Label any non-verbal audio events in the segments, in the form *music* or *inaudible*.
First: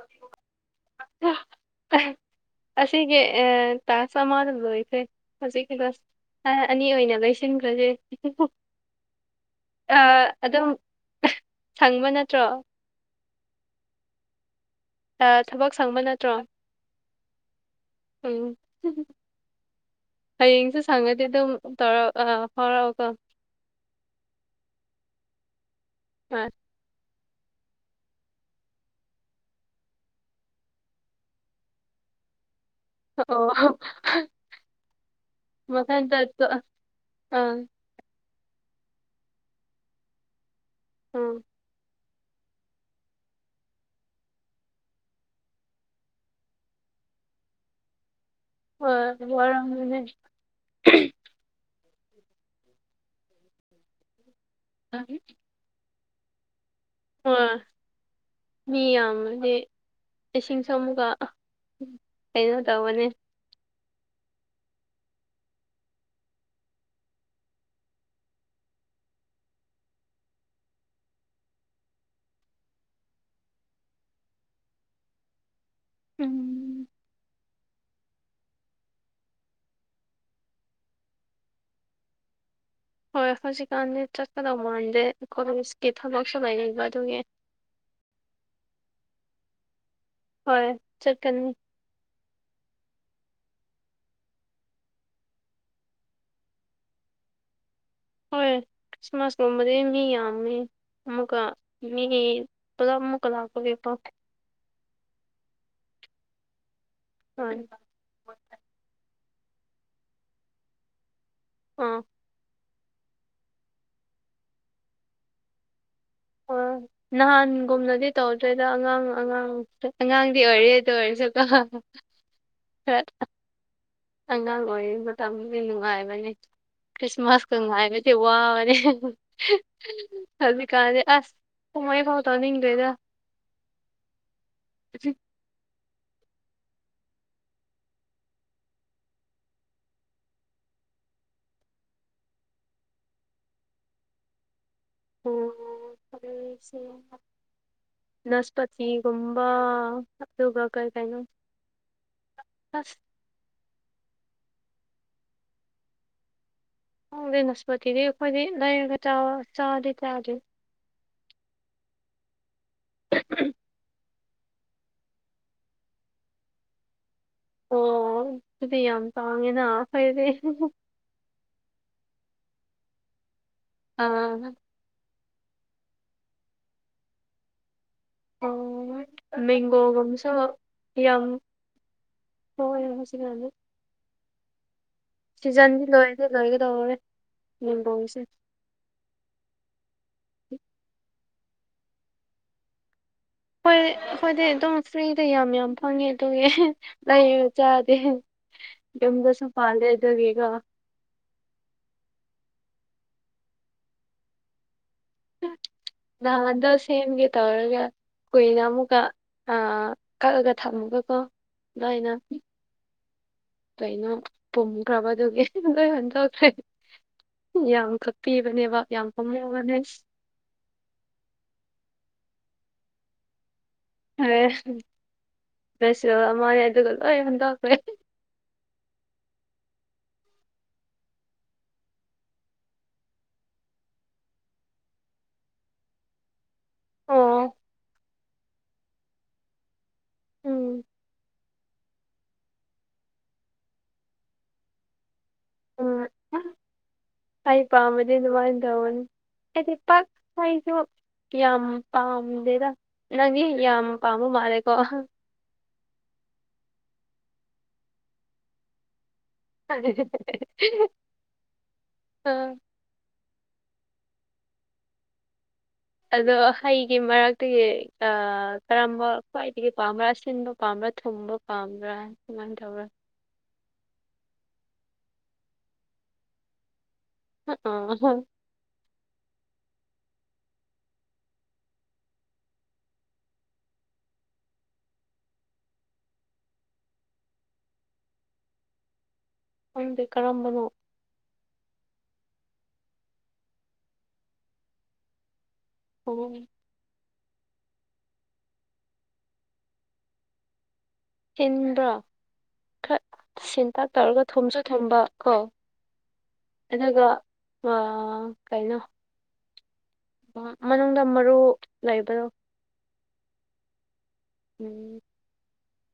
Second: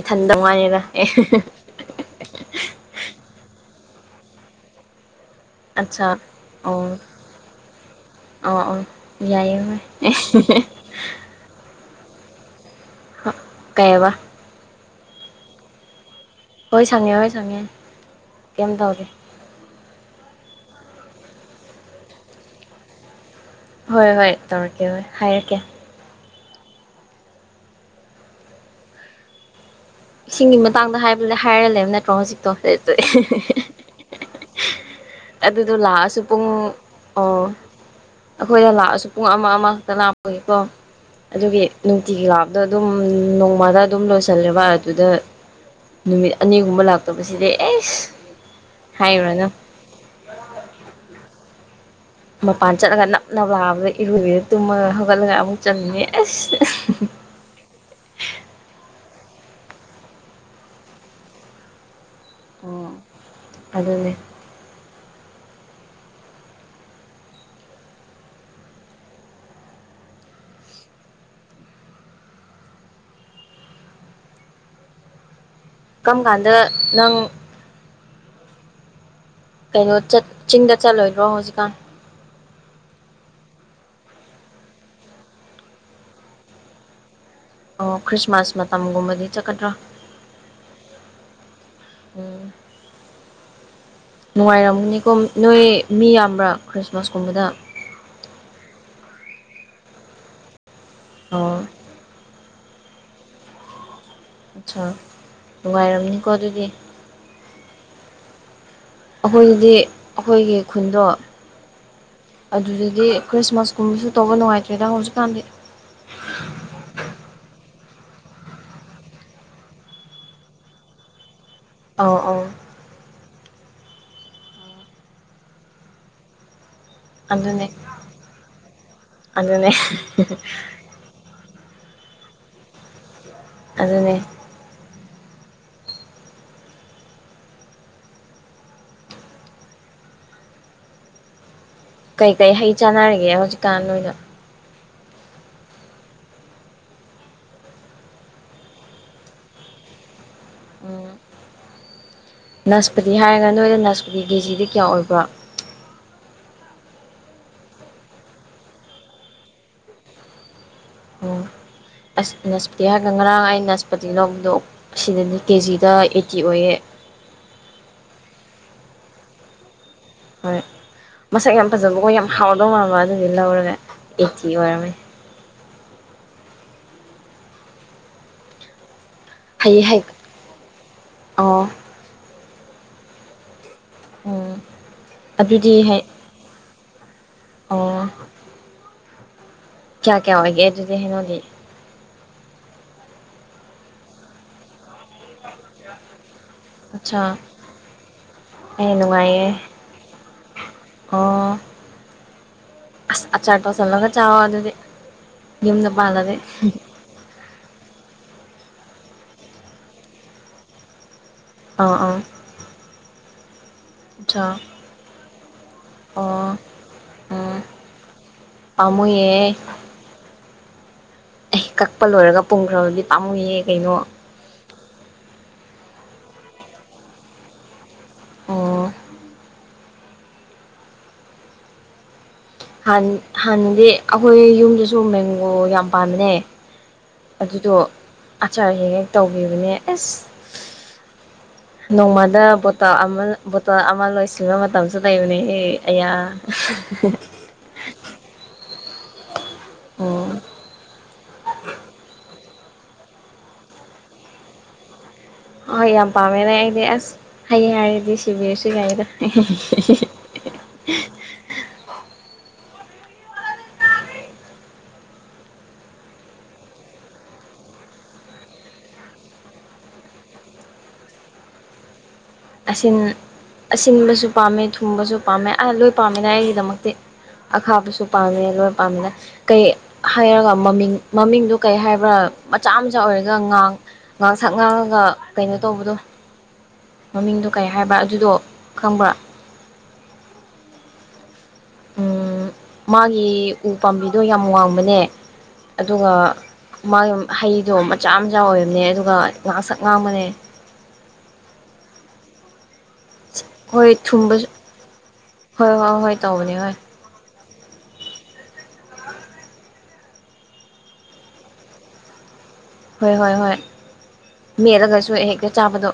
ꯏꯊꯟꯗꯉꯥꯏꯅꯦꯒ ꯑꯦ ꯑꯁꯤ ꯀ ꯑ ꯇ ꯁꯥꯗꯗꯣ ꯏꯦ ꯑꯁꯤꯁꯤ ꯀꯗꯁ ꯑꯠꯆꯥ ꯑꯅꯤ ꯑꯣ ꯑꯣꯏꯅ ꯂꯣꯏꯁꯤꯟꯈ꯭ꯔꯁꯦ ꯑꯣ ꯑꯣ ꯌꯥꯏꯌꯦ ꯍꯣꯏ ꯑꯗꯨꯝ ꯁꯪꯕ ꯅꯠꯇ꯭ꯔꯣ ꯀꯩꯕ ꯊꯕꯛ ꯁꯪꯕ ꯅꯠꯇ꯭ꯔꯣ ꯍꯣꯏ ꯁꯪꯉꯦ ꯍꯣꯏ ꯁꯪꯉꯦ ꯎꯝ ꯀꯩꯝ ꯇꯧꯗꯦ ꯍꯌꯦꯡꯁꯨ ꯁꯪꯉꯗꯤ ꯑꯗꯨꯝ ꯇꯧꯔꯛ ꯑꯥ ꯐꯥꯎꯔꯛꯑꯣꯀꯣ ꯍꯣꯏ ꯍꯣꯏ ꯇꯧꯔꯛꯀꯦ ꯍꯣꯏ ꯍꯥꯏꯔꯛꯀꯦ ꯑ ꯏꯁꯤꯡꯒꯤ ꯃꯇꯥꯡꯗ ꯍꯥꯏꯕ ꯍꯥꯏꯔꯂꯦꯕ ꯅꯠꯇ꯭ꯔꯣ ꯍꯧꯖꯤꯛꯇꯣ ꯑꯣ ꯑꯗꯨꯗꯣ ꯃꯊꯟꯇ ꯂꯥꯛꯑꯁꯨ ꯄꯨꯡ ꯑꯥ ꯑꯣ ꯎꯝ ꯑꯩꯈꯣꯏꯗ ꯂꯥꯛꯑꯁꯨ ꯄꯨꯡ ꯑꯃ ꯑꯃꯈꯛꯇ ꯂꯥꯛꯄꯒꯤꯀꯣ ꯑꯗꯨꯒꯤ ꯇꯤ ꯂꯥꯞꯇ ꯑꯗꯨꯝ ꯅꯣꯡꯃꯗ ꯑꯗꯨꯝ ꯂꯣꯏꯁꯜꯂꯦꯕ ꯑꯗꯨꯗ ꯅꯨꯃꯤꯠ ꯑꯅꯤꯒꯨꯝꯕ ꯂꯥꯛꯇꯕꯁꯤꯗꯤ ꯑꯦꯁ ꯍꯣꯏ ꯍꯥꯏꯔꯨꯔꯅꯨ ꯋꯥꯔꯅꯦ ꯃꯄꯥꯟ ꯆꯠꯂꯒ ꯅꯞ ꯅꯞ ꯂꯥꯑꯕꯗ ꯏꯔꯨꯗꯦꯗ ꯇꯨꯝꯃꯒ ꯍꯧꯒꯠꯂꯒ ꯑꯃꯨꯛ ꯆꯟꯅꯤ ꯑꯁ ꯍꯣꯏ ꯃꯤ ꯌꯥꯝꯃꯗꯤ ꯂꯤꯁꯤꯡꯁꯨ ꯑꯃꯨꯒ ꯀꯩꯅꯣ ꯑꯣ ꯇꯧꯕꯅꯦ ꯑꯗꯨꯅꯦ ꯀꯝ ꯀꯥꯟꯗ ꯎꯝ ꯅꯪ ꯀꯩꯅꯣꯠ ꯆꯤꯡꯗ ꯆꯠꯂꯣꯏꯗ꯭ꯔꯣ ꯍꯧꯖꯤꯛꯀꯥꯟ ꯍꯣꯏ ꯍꯧꯖꯤꯛꯀꯥꯟꯗꯤ ꯆꯠꯀꯗꯧ ꯃꯥꯟꯗꯦ ꯀꯣꯂꯦꯖꯀꯤ ꯊꯕꯛꯁꯨ ꯂꯩ ꯑꯗꯨꯒꯤ ꯑꯣ ꯈ꯭ꯔꯤꯁꯃꯥꯁ ꯃꯇꯝꯒꯨꯝꯕꯗꯤ ꯆꯠꯀꯗ꯭ꯔꯥ ꯍꯣꯏ ꯆꯠꯀꯅꯤ ꯎꯝ ꯅꯨꯡꯉꯥꯏꯔꯝꯒꯅꯤꯀꯣ ꯅꯣꯏ ꯃꯤ ꯌꯥꯝꯕ꯭ꯔꯥ ꯈ꯭ꯔꯤꯁꯃꯥꯁꯀꯨꯝꯕꯗ ꯍꯣꯏ ꯈ꯭ꯔꯤꯁꯃꯥꯁꯀꯨꯝꯕꯗꯤ ꯃꯤ ꯌꯥꯝꯃꯤ ꯑꯃꯨꯛꯀ ꯑꯣ ꯃꯤ ꯄꯂꯃꯨ ꯀ ꯂꯥꯛꯀꯒꯦ ꯄꯥꯎ ꯑꯆꯥꯥ ꯅꯨꯡ ꯋꯥꯥꯏꯔꯝꯅꯤꯀꯣ ꯑꯗꯨꯗꯤ ꯍꯣꯏ ꯑꯩꯈꯣꯏꯒꯤꯗꯤ ꯑꯩꯈꯣꯏꯒꯤ ꯈꯨꯟꯗꯣ ꯑꯥ ꯑꯗꯨꯗꯗꯤ ꯈ꯭ꯔꯤꯁꯃꯥꯁꯀꯨꯝꯕꯁꯨ ꯇꯧꯕ ꯅꯨꯡꯉꯥꯏꯇ꯭ꯔꯦꯗ ꯍꯧꯖꯤꯛꯀꯥꯟꯗꯤ ꯑꯥ ꯅꯍꯥꯟꯒꯨꯝꯅꯗꯤ ꯇꯧꯗ꯭ꯔꯦꯗ ꯑꯉꯥꯡ ꯑꯉꯥꯡ ꯑꯉꯥꯡꯗꯤ ꯑꯣꯏꯔꯤ ꯗꯨ ꯑꯣꯏꯔꯁꯨ ꯀꯣ ꯑꯧ ꯑꯧ *unintelligible* ꯑꯉꯥꯡ ꯑꯣꯏꯔꯤ ꯃꯇꯝꯗꯤ ꯅꯨꯡꯉꯥꯏꯕꯅꯤ ꯈ꯭ꯔꯤꯁꯃꯥꯁ ꯀ ꯑꯗꯨꯅꯦ ꯉꯥꯏꯅꯗꯤ ꯋꯥꯅꯤ ꯑꯗꯨꯅꯦ ꯑꯗꯨ ꯀꯦ ꯑꯁ ꯍꯃꯣꯏ ꯐꯥꯎ ꯇꯣꯅꯤ ꯅꯤꯡ ꯂꯩꯦꯗ ꯑꯗꯨꯅꯦ ꯁꯤ ꯀꯩꯀꯩ ꯍꯩ ꯆꯥꯟꯅꯔꯤꯒꯦ ꯍꯧꯖꯤꯛꯀꯥꯟ ꯅꯣꯏꯅ ꯑꯣ ꯍꯩꯁꯦ ꯅꯥꯁꯄꯇꯤꯒꯨꯝꯕ ꯑꯗꯨꯒ ꯀꯩ ꯀꯩꯅꯣ ꯎꯝ ꯑꯁ ꯅꯁꯄꯇꯤ ꯍꯥꯏꯔꯒ ꯅꯣꯏꯗ ꯅꯥꯁꯄꯥꯇꯤ ꯀꯦꯖꯤꯗꯤ ꯀꯌꯥ ꯑꯣꯏꯕ꯭ꯔꯥ ꯈꯪꯗꯦ ꯅꯥꯁꯄꯇꯤꯗꯤ ꯈꯣꯏꯗꯤ ꯂꯩꯔꯒ ꯆꯥꯕ ꯆꯥꯗꯤ ꯆꯥꯗꯦ ꯑꯣ ꯑꯁ ꯅꯥꯁꯄꯇꯤ ꯍꯥꯏꯔꯒ ꯉꯔꯥꯡ ꯑꯩ ꯅꯥꯁꯄꯇꯤ ꯂꯧꯕꯗꯣ ꯑꯁꯤꯗꯗꯤ ꯀꯦꯖꯤꯗ ꯑꯩꯠꯇꯤ ꯑꯣꯏꯌꯦ ꯑꯣ ꯑꯗꯨꯗꯤ ꯌꯥꯝ ꯇꯥꯡꯉꯦꯅ ꯐꯩꯗꯤ ꯍꯣꯏ ꯃꯁꯛ ꯌꯥꯝ ꯐꯖꯕꯀꯣ ꯌꯥꯝ ꯍꯥꯎꯗꯧ ꯃꯥꯟꯕ ꯑꯗꯨꯒꯤ ꯂꯧꯔꯒ ꯑꯥ ꯑꯩꯠꯇꯤ ꯑꯣꯏꯔꯝꯃꯦ ꯑꯣ ꯍꯩ ꯍꯩ ꯃꯦꯡꯒꯣꯒꯨꯝꯁꯨ ꯌꯥꯝ ꯑꯣ ꯊꯣꯛ ꯑꯦ ꯍꯧꯖꯤꯛ ꯀꯥꯟꯗꯤ ꯎꯝ ꯑꯗꯨꯗꯤ ꯁꯤꯖꯟꯗꯤ ꯍꯩ ꯂꯣꯏ ꯂꯣꯏꯒꯗꯧꯔꯦ ꯑꯣ ꯃꯦꯡꯒꯣꯁꯦ ꯀꯌꯥ ꯀꯌꯥ ꯑꯣꯏꯒꯦ ꯑꯗꯨꯗꯤ ꯍꯩꯅꯧꯗꯤ ꯍꯣꯏ ꯑꯈꯣꯏꯗꯤ ꯑꯗꯨꯝ ꯐ꯭ꯔꯤꯗ ꯌꯥꯝ ꯌꯥꯝ ꯐꯪꯉꯦ ꯑꯗꯨꯒꯤ ꯑꯠꯆꯥ ꯂꯩꯔ ꯆꯥꯗꯦ ꯑꯦ ꯌꯨꯝꯗꯁꯨ ꯅꯨꯡꯉꯥꯏꯌꯦ ꯄꯥꯜ ꯂꯦ ꯑꯗꯨꯒꯤꯀꯣ ꯑꯣ ꯑꯁ ꯑꯆꯥꯔ ꯇꯧꯁꯜꯂꯒ ꯆꯥꯋꯣ ꯑꯗꯨꯗꯤ ꯌꯨꯝꯗ ꯄꯥꯜꯂꯗꯤ *unintelligible* ꯁꯦꯝꯒꯦ ꯇꯧꯔꯒ ꯀꯨꯏꯅ ꯑꯃꯨꯛꯀ ꯑꯥ ꯀꯛꯂꯒ ꯊꯝꯃꯒꯀꯣ ꯑꯥ ꯗꯥꯏꯅ ꯑꯥ ꯂꯣꯏꯅ ꯑꯆꯥ ꯄꯨꯝꯈ꯭ꯔꯕꯗꯨꯒꯤ ꯂꯣꯏ ꯑꯣ ꯍꯨꯟꯇꯣꯛꯈ꯭ꯔꯦ ꯎꯝ ꯌꯥꯝ ꯀꯛ ꯄꯤꯕꯅꯦꯕ ꯌꯥꯝ ꯄꯥꯝꯃꯨꯌꯦ ꯄꯥꯝꯔꯒꯅꯦ ꯑꯩ ꯀꯛꯄ ꯂꯣꯏꯔꯒ ꯄꯨꯡꯈ꯭ꯔꯕꯨꯗꯤ ꯄꯥꯝꯃꯨꯌꯦ ꯀꯩꯅꯣ *unintelligible* ꯑꯗꯨꯒ ꯂꯣꯏ ꯍꯟꯗꯣꯛꯈ꯭ꯔꯦ ꯑꯣ ꯥꯍꯥꯟ ꯍꯥꯟꯅꯗꯤ ꯑꯈꯣꯏ ꯌꯨꯝꯗꯁꯨ ꯃꯦꯡꯒꯣ ꯌꯥꯝ ꯄꯥꯝꯕꯅꯦ ꯑꯣ ꯑꯗꯨꯗꯣ ꯑꯆꯥꯔ ꯍꯦꯛ ꯍꯦꯛ ꯇꯧꯕꯤꯕꯅꯦ ꯑꯦꯁ ꯎꯝ ꯅꯣꯡꯃꯗ ꯕꯣꯇꯜ ꯑꯃ ꯕꯣꯇꯜ ꯑꯃ ꯂꯣꯏꯁꯤ ꯕ ꯃꯇꯝꯁꯨ ꯂꯩꯕꯅꯦ ꯍꯦ ꯎꯝ ꯑꯌꯥ ꯑꯩ ꯄꯥꯝꯕꯗꯤ ꯗꯨꯃꯥꯏꯟ ꯇꯧꯕꯅꯤ ꯑꯩ ꯄꯥꯛ ꯎꯝ *unintelligible* ꯌꯥꯝ ꯄꯥꯝꯗꯦꯗ ꯅꯪꯗꯤ ꯌꯥꯝ ꯄꯥꯝꯕ ꯃꯥꯜꯂꯦꯀꯣ ꯍꯣꯏ ꯌꯥꯝ ꯄꯥꯝꯃꯦꯅꯦ ꯑꯩꯗꯤ ꯑꯁ ꯍꯩ ꯍꯥꯏꯔꯗꯤ ꯁꯤꯕꯤꯔꯁꯨ ꯌꯥꯏꯗ ꯑꯥ ꯑꯗꯣ ꯍꯩꯒꯤ ꯃꯔꯛꯇꯒꯤ ꯑꯥ ꯀꯔꯝꯕ ꯈ꯭ꯋꯥꯏꯗꯒꯤ ꯄꯥꯝꯕ꯭ꯔꯥ ꯑꯁꯤꯟꯕ ꯄꯥꯝꯕ꯭ꯔꯥ ꯊꯨꯃꯕ ꯄꯥꯝꯗꯔ꯭ꯦ ꯑꯁꯤꯟ ꯑꯁꯤꯟꯕꯁꯨ ꯄꯥꯝꯃꯦ ꯊꯨꯝꯕꯁꯨ ꯄꯥꯝꯃꯦ ꯑ ꯂꯣꯏ ꯄꯥꯝꯃꯤꯅ ꯑꯩꯒꯤꯗꯃꯛꯇꯤ ꯑꯈꯥꯕꯁꯨ ꯑꯥ, ꯄꯥꯝꯃꯦ ꯂꯣꯏ ꯄꯥꯝꯅ ꯀꯩ ꯍꯥꯏꯔꯒ ꯃꯃꯤꯡ ꯃꯃꯤꯡꯗꯨ ꯀꯩ ꯍꯥꯏꯕ꯭ꯔꯥ ꯃꯆꯥ ꯃꯆꯥ ꯑꯣꯏꯔꯒ ꯉꯥꯡ ꯉꯥꯛ ꯁꯛ ꯉꯥꯡꯉꯒ ꯀꯩꯅꯣ ꯇꯧꯕꯗꯣ ꯃꯃꯤꯡꯗꯣ ꯀꯩ ꯍꯥꯏꯕ꯭ꯔ ꯑꯗꯨꯗꯣ ꯈꯪꯕ꯭ꯔꯥ ꯈꯪꯗꯦ ꯀꯔꯝꯕꯅꯣ ꯎꯃ ꯃꯥꯒꯤ ꯎ ꯄꯥꯝꯕꯤꯗꯣ ꯌꯥꯝ ꯋꯥꯡꯕꯅꯦ ꯑꯗꯨꯒ ꯎꯝ, ꯃꯥꯒꯤ ꯍꯩꯗꯣ ꯃꯆꯥ ꯃꯆꯥ ꯑꯣꯏꯕꯅꯦ ꯑꯗꯨꯒ ꯉꯥꯛ ꯁꯛ ꯉꯥꯡꯕꯅꯦ ꯍꯤꯟꯕ꯭ꯔꯥ ꯈꯔ ꯁꯤꯟꯇꯛ ꯍꯣꯏ ꯇꯧꯔꯒ ꯊꯨꯝꯕꯁꯨ ꯊꯨꯝꯁꯨ ꯊꯨꯝꯕ ꯀꯣ ꯍꯣꯏ ꯍꯣꯏ ꯍꯣꯏ ꯇꯧꯕꯅꯦ ꯍꯣꯏ ꯑꯗꯨꯒ ꯑꯥ ꯀꯩꯅꯣ *inaudible* ꯃꯅꯨꯡꯗ ꯃꯔꯨ ꯂꯩꯕꯗꯣ ꯍꯣꯏ ꯍꯣꯏ ꯍꯣꯏ ꯎꯝ ꯃꯦꯠꯂꯒꯁꯨ ꯍꯦꯛꯇ ꯆꯥꯕꯗꯣ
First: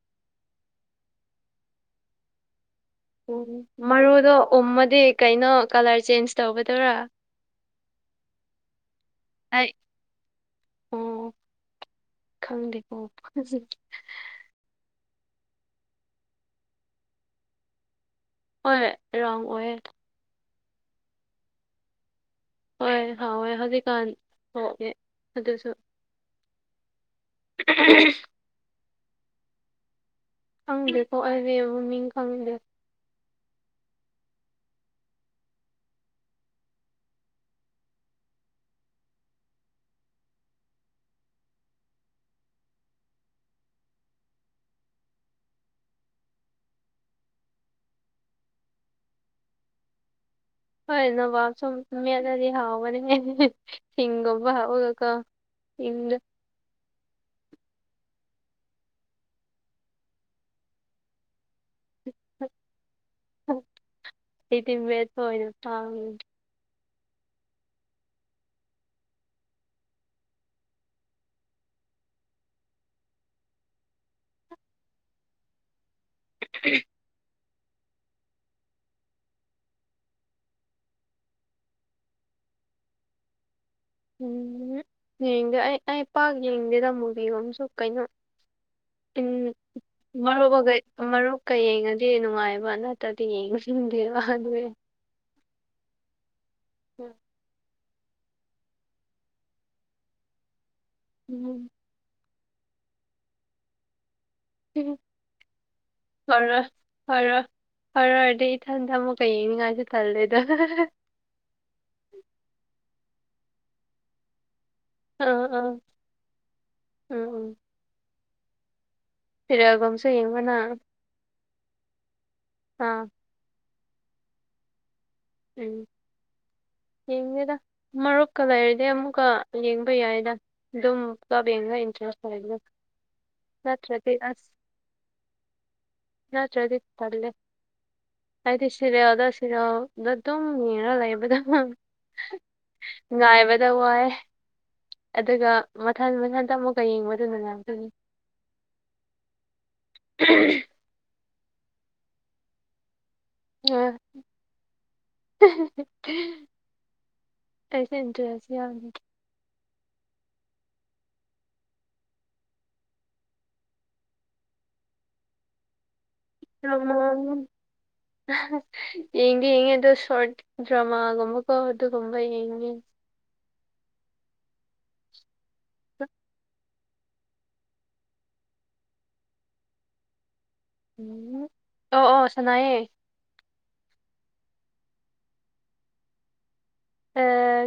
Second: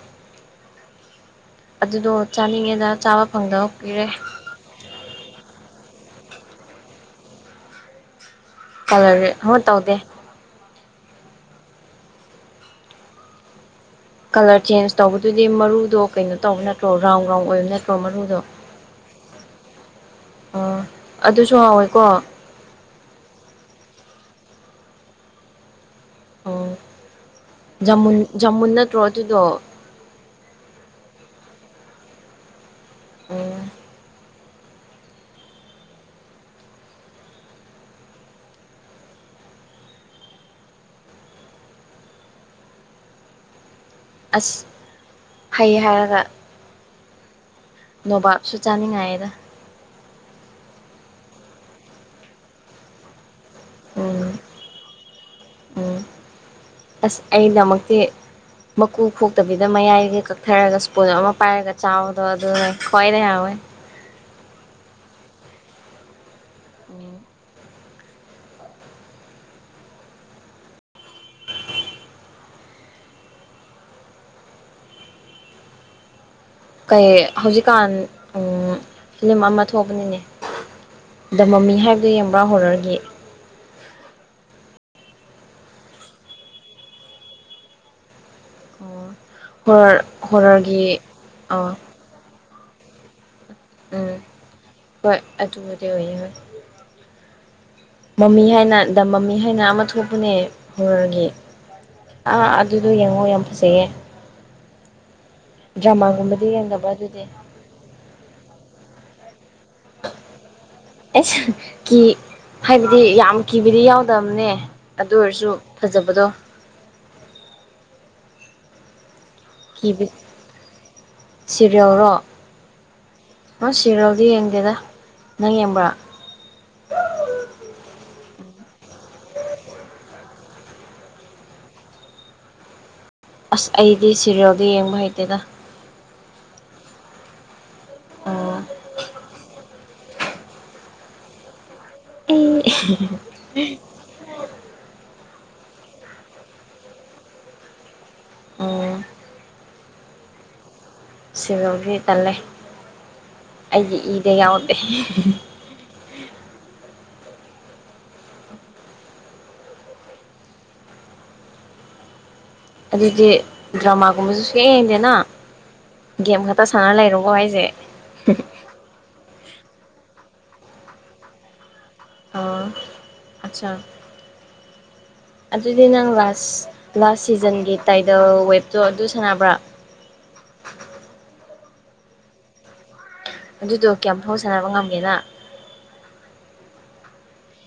ꯑꯗꯨꯗꯣ ꯆꯥꯅꯤꯡꯉꯦꯗ ꯆꯥꯕ ꯐꯪꯗꯕ ꯎꯝ, ꯀꯨꯏꯔꯦ ꯃꯔꯨꯗꯣ ꯎꯝꯃꯗꯤ ꯀꯩꯅꯣ ꯀꯂꯔ ꯆꯦꯟꯖ ꯇꯧꯒꯗꯣꯏꯔꯥ ꯀꯂꯔ *unintelligible* ꯑꯩ ꯇꯧꯗꯦ ꯑꯣ ꯈꯪꯗꯦꯀꯣ ꯀꯂꯔ ꯆꯦꯟꯖ ꯇꯧꯕꯗꯨꯗꯤ ꯃꯔꯨꯗꯣ ꯀꯩꯅꯣ ꯇꯧꯕ ꯅꯠꯇ꯭ꯔꯣ ꯔꯥꯎꯟ ꯔꯥꯎꯟ ꯑꯣꯏꯕ ꯅꯠꯇ꯭ꯔꯣ ꯃꯔꯨꯗꯣ ꯍꯣꯏ ꯔꯥꯎꯟ ꯑꯣꯏꯌꯦ ꯑꯣ ꯑꯗꯨꯁꯨ ꯍꯥꯎꯋꯦꯀꯣ ꯍꯣꯏ ꯍꯥꯎꯋꯦ ꯍꯧꯖꯤꯛꯀꯥꯟ ꯊꯣꯛꯑꯦ ꯑꯗꯨꯁꯨ ꯎꯝ ꯖꯃꯨꯟ ꯖꯃꯨꯟ ꯅꯠꯇ꯭ꯔꯣ ꯑꯗꯨꯗꯣ ꯈꯪꯗꯦꯀꯣ ꯑꯩꯗꯤ ꯃꯃꯤꯡ ꯈꯪꯗꯦ ꯑꯣ ꯑꯁ ꯍꯩ ꯍꯥꯏꯔꯒ ꯅꯣꯕꯥꯞꯁꯨ ꯆꯥꯅꯤꯡꯉꯥꯏꯗ ꯍꯣꯏ ꯅꯕꯥꯞ ꯁꯨꯝ ꯃꯦꯠꯂꯗꯤ ꯍꯥꯎꯒꯅꯤ ꯍꯤꯡ ꯎꯝ ꯒꯨꯝꯕ ꯍꯥꯞꯔꯒ ꯀꯣ ꯎꯝ ꯍꯤꯡꯗꯣ ꯑꯁ ꯑꯩꯗꯃꯛꯇꯤ ꯃꯀꯨ ꯈꯣꯛꯇꯕꯤꯗ ꯃꯌꯥꯏꯖꯤ ꯀꯛꯊꯔꯒ ꯁ꯭ꯄꯨꯟ ꯑꯃ ꯄꯥꯏꯔꯒ ꯆꯥꯕꯗꯣ ꯑꯗꯨꯅ ꯈ꯭ꯋꯥꯏꯗꯩ ꯍꯥꯎꯋꯦ ꯑꯩꯗꯤ ꯃꯦꯠꯄ ꯑꯣꯏꯅ ꯄꯥꯝꯃꯦ ꯎꯝ *unintelligible* ꯀꯩ ꯍꯧꯖꯤꯛꯀꯥꯟ ꯐꯤꯂꯤꯝ ꯑꯃ ꯊꯣꯛꯄꯅꯤꯅꯦ ꯗ ꯃꯃꯤ ꯍꯥꯏꯕꯗꯨ ꯌꯦꯡꯕ꯭ꯔꯥ ꯍꯣꯔꯔꯒꯤ ꯎꯝ ꯌꯦꯡꯗꯦ ꯑꯩ ꯑꯩ ꯄꯥꯛ ꯌꯦꯡꯗꯦꯗ ꯃꯨꯕꯤꯒꯨꯝꯁꯨ ꯀꯩꯅꯣ ꯑꯣ ꯎꯝ ꯍꯣꯔꯔ ꯃꯔꯨꯞꯒꯩ ꯍꯣꯔꯔꯒꯤ ꯃꯔꯨꯞꯀ ꯑ ꯌꯦꯡꯉ ꯗꯤ ꯅꯨꯡꯉꯥꯏꯑꯕ ꯅꯠꯇꯔ꯭ꯗꯤ ꯌꯦꯡꯅꯤꯡꯗꯦꯕ ꯎꯝ ꯑꯗꯨꯒꯤ ꯍꯣꯏ ꯑꯗꯨꯕꯨꯗꯤ ꯑꯣꯏꯌꯦ ꯍꯣꯏ ꯎꯝ ꯃꯃꯤ ꯍꯥꯏꯅ ꯗ ꯃꯃꯤ ꯍꯥꯏꯅ ꯑꯃ ꯊꯣꯛꯄꯅꯦ ꯍꯣꯔꯔꯒꯤ ꯎꯝ ꯑꯥ ꯑꯗꯨꯗꯣ ꯌꯦꯡꯉꯣ ꯌꯥꯝ ꯐꯖꯩꯌꯦ ꯗ꯭ꯔꯃꯥꯒꯨꯝꯕꯗꯤ ꯍꯣꯔꯔ ꯌꯦꯡꯗꯕ ꯑꯗꯨꯗꯤ ꯍꯣꯔꯔ ꯍꯣꯔꯔꯗꯤ ꯏꯊꯟꯗ ꯑꯃꯨꯛꯀ ꯌꯦꯡꯅꯤꯡꯉꯥꯏꯁꯨ ꯇꯜꯂꯦꯗ ꯑꯩꯁ ꯀꯤ ꯍꯥꯏꯕꯗꯤ ꯌꯥꯝ ꯀꯤꯕꯗꯤ ꯌꯥꯎꯗꯕꯅꯦ ꯑꯗꯨ ꯑꯥ ꯑꯣꯏꯔꯁꯨ ꯑꯥ ꯐꯖꯕꯗꯣ ꯎꯝ ꯎꯝ ꯀꯤꯕꯤ *unintelligible* ꯌꯦꯡꯕꯔ ꯅꯪ ꯁꯤꯔꯤꯌꯦꯜꯔꯣ ꯑꯥ ꯍꯁꯤꯔꯣꯗꯤ ꯌꯦꯡꯗꯦꯗ ꯅꯪ ꯎꯝ ꯌꯦꯡꯕ꯭ꯔꯥ ꯌꯦꯡꯅꯦꯦꯗ ꯃꯔꯨꯞꯀ ꯂꯩꯔꯗꯤꯩ ꯑꯃꯨꯛꯀ ꯌꯦꯡꯕ ꯌꯥꯏꯗ ꯑꯗꯨꯝ ꯇꯕ ꯌꯦꯒ ꯏꯟꯇꯔꯦꯁ ꯑꯣꯏꯒ ꯑꯁ ꯑꯩꯗꯤ ꯁꯤꯦꯔꯤꯜꯗꯣ ꯌꯦꯡꯕ ꯍꯩꯇꯦꯗ ꯅ ꯆ꯭ꯔꯗꯤꯂꯦ ꯑꯣ ꯍꯥꯏꯗꯤ ꯁꯤꯔꯦ ꯑꯣꯗꯁꯤꯅ ꯑꯗꯣ ꯑꯗꯨꯨꯝ ꯌꯦꯡꯔ ꯂꯩꯕꯗ ꯑꯩ ꯉꯥꯏꯕꯗ ꯋꯥꯏꯦ ꯑꯗꯨꯒ ꯃꯊꯟ ꯃꯊꯟꯇ ꯑꯃꯨꯛꯀ ꯌꯦꯡꯕꯗꯨꯅ ꯉꯇꯒꯤ ꯑꯣ *unintelligible* ꯁꯦꯔꯦꯜꯗꯤ ꯇꯜꯂꯦ ꯑꯩꯒꯤ ꯏꯗ ꯌꯥꯎꯗꯦ *unintelligible* ꯑꯩꯁꯨ ꯏꯟꯇꯔꯦꯁ ꯌꯥꯝ ꯑꯗꯨꯗꯤ ꯗ꯭ꯔꯃꯥꯒꯨꯝꯕꯁꯨ ꯁꯨꯌꯦꯡ ꯌꯦꯡꯗꯦ ꯅ *unintelligible* ꯍꯥꯏꯁꯦ ꯌꯦꯡꯗꯤ ꯌꯦꯡꯉꯦ ꯑꯗꯨ ꯁꯣꯔꯠ ꯗ꯭ꯔꯃꯥꯒꯨꯝꯕꯀꯣ ꯑꯗꯨꯒꯨꯝꯕ ꯌꯦꯡꯉꯦ ꯑꯆꯥ *inaudible* ꯑꯗꯨꯗꯤ ꯅꯪ ꯂꯥꯁ ꯂꯥꯁ ꯁꯤꯖꯟꯒꯤ ꯇꯥꯏꯗꯜ ꯋꯦꯞꯇꯣ ꯑꯗꯨ ꯁꯥꯟꯅꯕ꯭ꯔꯥ ꯎꯝ ꯑꯣ ꯑꯣ ꯁꯅꯥꯥꯏꯦ ꯑꯗꯨꯗꯣ ꯀꯌꯥꯝꯐꯥꯎ ꯁꯥꯟꯅꯕ ꯉꯝꯒꯦꯅ ꯑ꯫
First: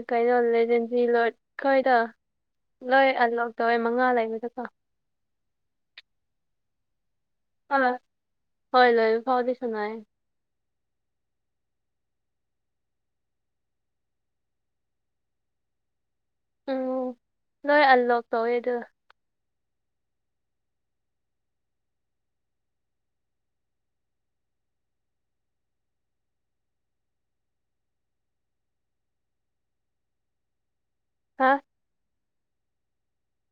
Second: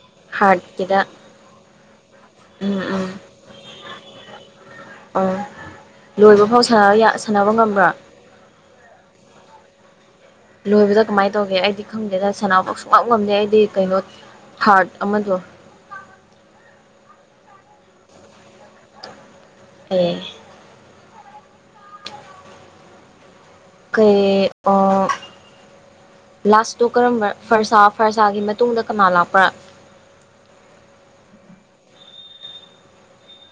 ꯀꯩꯅꯣ ꯂꯦꯖꯦꯟꯁꯤ ꯍꯥꯔꯠꯀꯤꯗ ꯂꯣꯗ ꯈꯣꯏꯗ ꯎꯝ ꯂꯣꯏ ꯎꯝ ꯑꯟꯂꯣꯛ ꯇꯧꯋꯦ ꯃꯉꯥ ꯂꯩꯕꯗꯀꯣ꯫ ꯑ ꯂꯣꯏꯕ ꯐꯥꯎ ꯁꯥꯟꯅꯕ ꯉꯝꯕ꯭ꯔꯥ꯫ ꯑꯥ ꯍꯣꯏ ꯂꯣꯏ ꯐꯥꯎꯗꯤꯁꯨ ꯁꯥꯅꯥꯏ꯫ ꯂꯣꯏꯕꯗ ꯀꯃꯥꯏꯅ ꯇꯧꯒꯦ ꯑꯩꯗꯤ ꯈꯪꯗꯦꯗ ꯁꯅꯥꯕꯨ ꯁꯨꯡꯉꯝ ꯉꯝꯗꯦ ꯑꯩꯗꯤ ꯀꯩꯅꯣ ꯍꯥꯥꯔꯠ ꯑꯃꯗꯣ꯫ ꯎꯝ ꯅꯣꯏ ꯑꯟꯂꯣꯛ ꯇꯧꯋꯦ ꯑꯗꯨ꯫ ꯎ ꯀꯩ ꯂꯥꯁꯇꯣ ꯀꯔꯝꯕ ꯐꯔꯁꯥ ꯐꯔꯁꯥꯒꯤ ꯃꯇꯨꯡꯗ ꯀꯅꯥ ꯂꯥꯛꯄ꯭ꯔꯥ ꯍꯥ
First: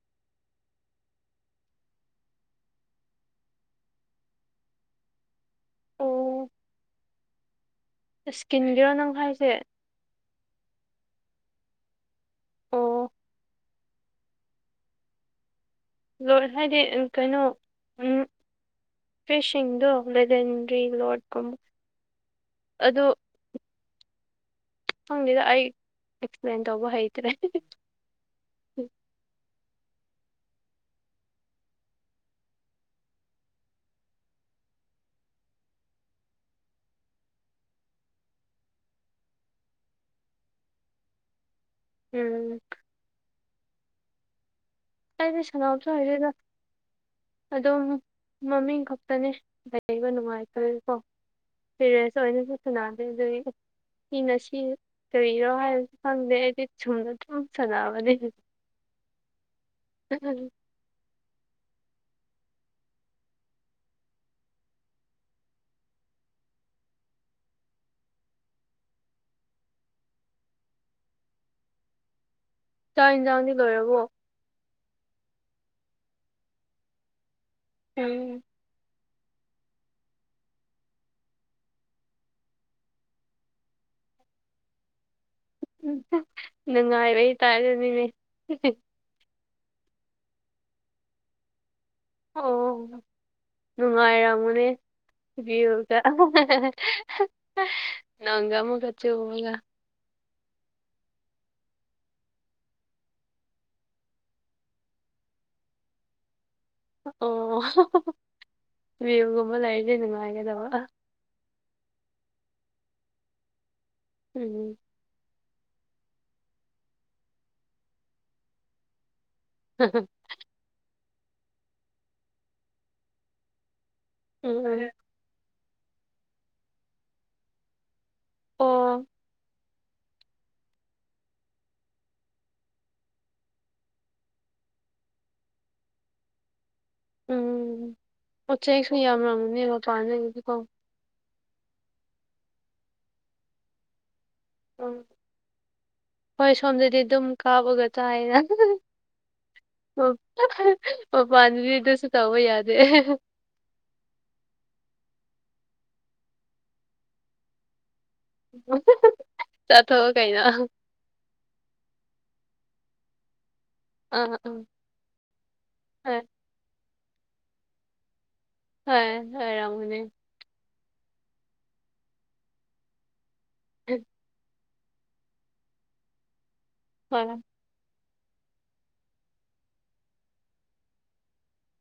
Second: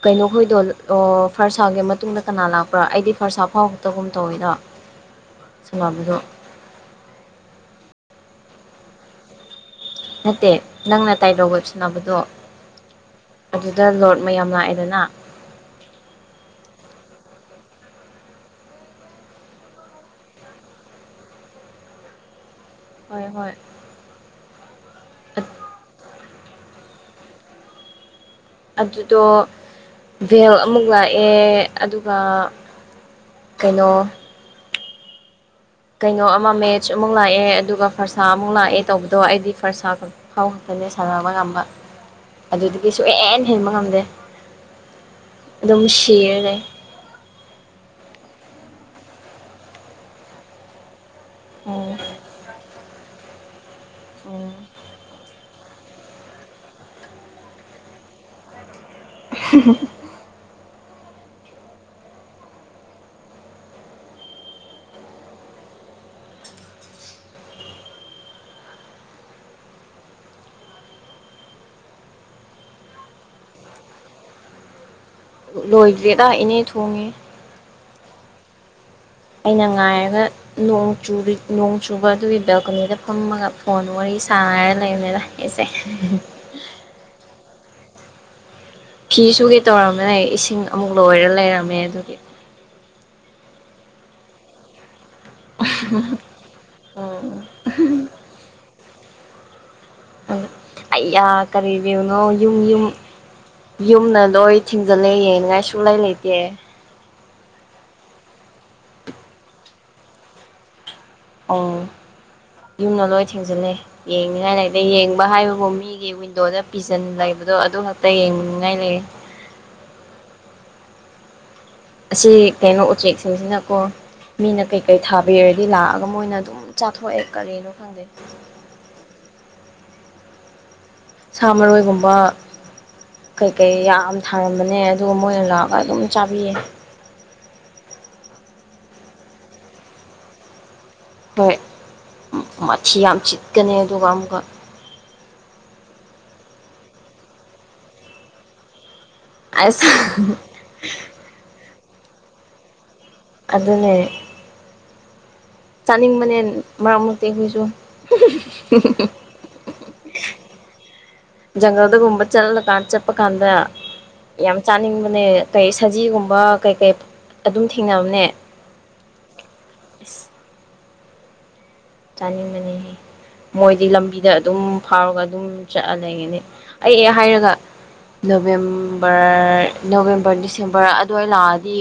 ꯀꯩꯅꯣꯈꯣꯏꯗꯣ ꯐꯔꯁꯥꯒꯤ ꯃꯇꯨꯡꯗ ꯀꯅꯥ ꯂꯥꯛꯄ꯭ꯔꯥ ꯑꯩꯗꯤ ꯐꯔꯁꯥ ꯐꯥꯎꯕꯛꯇꯒꯨꯝ ꯇꯧꯋꯤꯗꯣ *inaudible* ꯁꯅꯕꯗꯣ꯫ ꯁꯀꯤꯟꯒꯤꯔꯣ ꯅꯪ ꯍꯥꯏꯁꯦ꯫ ꯅꯠꯇꯦ ꯅꯪꯅ ꯇꯥꯏꯔꯣꯒ ꯁꯅꯕꯗꯣ꯫ ꯑꯣ꯫ ꯑꯗꯨꯗ ꯂꯣꯔꯠ ꯃꯌꯥꯝ ꯂꯥꯛꯑꯦꯗꯅ꯫ ꯂꯣꯏ ꯍꯥꯏꯗꯤ ꯀꯩꯅꯣ ꯎꯝ꯫ ꯐꯤꯁꯤꯡꯗꯣ ꯂꯦꯗꯦꯟꯗꯔꯤ ꯂꯣꯔꯠꯀꯨꯝꯕ ꯑꯗꯨ ꯍꯣꯏ ꯍꯣꯏ ꯐꯪꯅꯤꯗ ꯑꯩ ꯑꯦꯛꯁꯄ꯭ꯂꯦꯟ ꯇꯧꯕ ꯍꯩꯇ꯭ꯔꯦ ꯑꯗꯨꯗꯣ ꯚꯦꯜ ꯑꯃꯨꯛ ꯂꯥꯛꯑꯦ ꯑꯗꯨꯒ ꯀꯩꯅꯣ ꯀꯩꯅꯣ ꯑꯃ ꯃꯦꯠꯆ ꯑꯃꯨꯛ ꯂꯥꯛꯑꯦ ꯑꯗꯨꯒ ꯐꯔꯁꯥ ꯑꯃꯨꯛ ꯂꯥꯛꯑꯦ ꯇꯧꯕꯗꯣ ꯑꯩꯗꯤ ꯐꯔꯁꯥ ꯈ ꯊꯥꯎ ꯍꯟꯇꯅꯤ ꯁꯥꯟꯕ ꯉꯝꯝꯕ ꯎꯝ ꯑꯗꯨꯗꯒꯤꯁꯨꯨꯍꯦꯟ ꯍꯦꯟꯕ ꯉꯝꯗꯦ ꯑꯩꯗꯤ ꯑꯗꯨꯝ ꯁꯤꯔ ꯂꯩ ꯑꯗꯣ ꯃꯃꯤꯡ ꯈꯛꯇꯅꯤ ꯂꯩꯕ ꯅꯨꯡꯉꯥꯏꯇꯦꯀꯣ ꯎꯝ ꯄꯦꯔꯦꯟꯁ ꯑꯣꯏꯅꯁꯨ ꯁꯨꯅꯗꯦ ꯑꯗꯨꯗꯒꯤ ꯎꯝ ꯉꯁꯤ ꯀꯧꯕꯔꯤꯔꯣ ꯍꯥꯏꯅꯁꯨ ꯈꯪꯗꯦ ꯑꯩꯗꯤ ꯁꯨꯝꯅ ꯊꯨꯝ ꯁꯥꯟꯅꯑꯕꯅꯦ *unintelligible* ꯎꯝ꯫ ꯆꯥꯛ ꯌꯦꯟꯁꯥꯡꯗꯤ ꯂꯣꯏꯔꯕꯣ꯫ ꯂꯣꯏꯗ꯭꯭ꯔꯦꯗ ꯏꯅꯦ ꯊꯣꯡꯉꯦ꯫ ꯎꯝ ꯑꯩꯅ ꯉꯥꯏꯔꯒ ꯣꯡ ꯆ ꯅꯣꯡ ꯆꯨꯕ ꯑꯗꯨꯒꯤ ꯕꯦꯜꯀꯣꯅꯤꯗ ꯐꯝꯃꯒ ꯐꯣꯟ ꯋꯥꯔꯤ ꯁꯥꯟꯅꯔ ꯂꯩꯔꯝꯅꯤꯗ ꯁꯦ ꯅꯨꯡꯉꯥꯏꯕꯩꯇꯥꯥꯔꯗꯅꯤꯅꯦ ꯐꯤꯁꯨ ꯀꯩ ꯇꯧꯔꯝꯃꯤꯅ ꯏꯁꯤꯡ ꯑꯃꯨꯛ ꯂꯣꯏꯔ ꯂꯩꯔꯝꯃꯦ ꯑꯗꯨꯒꯤ ꯑꯣ ꯅꯨꯡꯉꯥꯏꯔꯝꯃꯨꯅꯦ ꯒ ꯎꯝ ꯅꯪꯒꯥ ꯑꯃ ꯀ ꯆ ꯍꯕꯒ ꯑꯩꯌꯥ ꯀꯔꯤꯔꯤꯕꯨꯅꯣ ꯌꯨꯝ ꯌꯨꯝ ꯌꯨꯝꯅ ꯂꯣꯏ ꯊꯤꯡꯖꯤꯜꯂꯦ ꯌꯦꯡꯅꯤꯡꯉꯥꯏ ꯁꯨꯡꯛꯂꯩ ꯂꯩꯇꯦ ꯑꯣ ꯚꯨꯒꯨꯝꯕ ꯂꯩꯔꯤꯁꯦ ꯅꯨꯡꯉꯥꯏꯒꯗꯕ ꯑ ꯑꯣ ꯌꯨꯝꯗ ꯂꯣꯏ ꯊꯦꯡꯖꯤꯜꯂꯦ ꯌꯦꯡꯅꯤꯡꯉꯥꯏ ꯎꯝ ꯂꯩꯗ ꯌꯦꯡꯕ ꯍꯥꯏꯕꯕꯨ ꯃꯤ ꯍꯥꯏꯗꯤ ꯋꯤꯟꯗꯣꯗ ꯄꯤꯖꯟ ꯂꯩꯕꯗꯣ ꯑꯗꯨ ꯈꯛꯇ ꯌꯦꯡꯅꯤꯡꯉꯥꯏ ꯂꯩꯌꯦ ꯍꯥꯍꯥ꯫ ꯑꯁꯤ ꯀꯩꯅꯣ ꯎꯆꯦꯛꯁꯤꯡꯁꯤꯅꯀꯣ ꯃꯤꯅ ꯎꯝ ꯀꯩꯀꯩ ꯊꯥꯕ꯫ ꯕꯦꯌꯔꯗꯤ ꯂꯥꯛꯑꯒ ꯃꯣꯏꯅ ꯑꯗꯨꯝ ꯆꯥꯊꯣꯛꯑꯦ ꯀꯔꯤꯅꯣ ꯈꯪꯗꯦ꯫ ꯑꯣ꯫ ꯁꯥ ꯃꯔꯣꯏꯒꯨꯝꯕ ꯀꯩꯀꯩ ꯌꯥꯝ ꯊꯥꯔꯝꯕꯅꯦ ꯑꯗꯨꯒ ꯃꯣꯏꯅ ꯂꯥꯛꯑꯒ ꯑꯗꯨꯝ ꯆꯥꯕꯤꯌꯦ꯫ ꯎꯝ ꯎꯆꯦꯛꯁꯨ ꯌꯥꯝꯔꯝꯃꯅꯦꯕ ꯃꯄꯥꯟꯅꯒꯗꯤꯀꯣ꯫ ꯍꯣꯏ ꯃꯊꯤ ꯌꯥꯝ ꯆꯤꯠꯀꯅꯤ ꯑꯗꯨꯒ ꯑꯃꯨꯛꯀ ꯎꯝ ꯍꯣꯏ ꯁꯣꯝꯗꯗꯤ ꯑꯗꯨꯝ ꯀꯥꯕꯒꯒ ꯆꯥꯏꯅ ꯑꯁ ꯑꯣ ꯃꯄꯥꯟꯕꯤꯗꯁꯨ ꯇꯕ ꯌꯥꯗꯦ ꯑꯗꯨꯅꯦ ꯆꯥꯅꯤꯡꯕꯅꯦ ꯃꯔꯛ ꯃꯔꯛꯇꯤ ꯑꯩꯈꯣꯏꯁꯨ ꯆꯠꯊꯣꯛꯑ ꯀꯩꯅꯣ ꯖꯨꯪꯒꯜꯗ ꯒꯨꯝꯕ ꯆꯠꯂ ꯆꯠꯄ ꯀꯥꯟꯗ꯫ ꯑꯥ ꯑꯥ ꯌꯥꯝ ꯆꯥꯅꯤꯡꯕꯅꯦ ꯀꯩ ꯍꯣꯏ ꯁꯖꯤꯒꯨꯝꯕ ꯀꯩ ꯀꯩ ꯑꯗꯨꯝ ꯊꯦꯡꯅꯕꯅꯦ꯫ ꯍꯣꯏ ꯂꯩꯔꯝꯒꯅꯤ꯫ ꯆꯥꯅꯤꯡꯉꯅꯤꯍꯦ ꯃꯣꯏꯗꯤ ꯍꯣꯏ ꯂꯝꯕꯤꯗ ꯑꯗꯨꯝ ꯐꯥꯎꯔꯒ ꯑꯗꯨꯝ ꯆꯠꯂ ꯂꯩꯉꯅꯤ꯫ ꯑꯩꯑꯦ ꯍꯣꯏ ꯍꯥꯏꯔꯒ ꯅꯕꯦꯝꯕꯔ ꯅꯕꯦꯝꯕꯔ ꯗꯤꯁꯦꯝꯕꯔ ꯑꯗꯨꯋꯥꯏ ꯂꯥꯛꯑꯗꯤ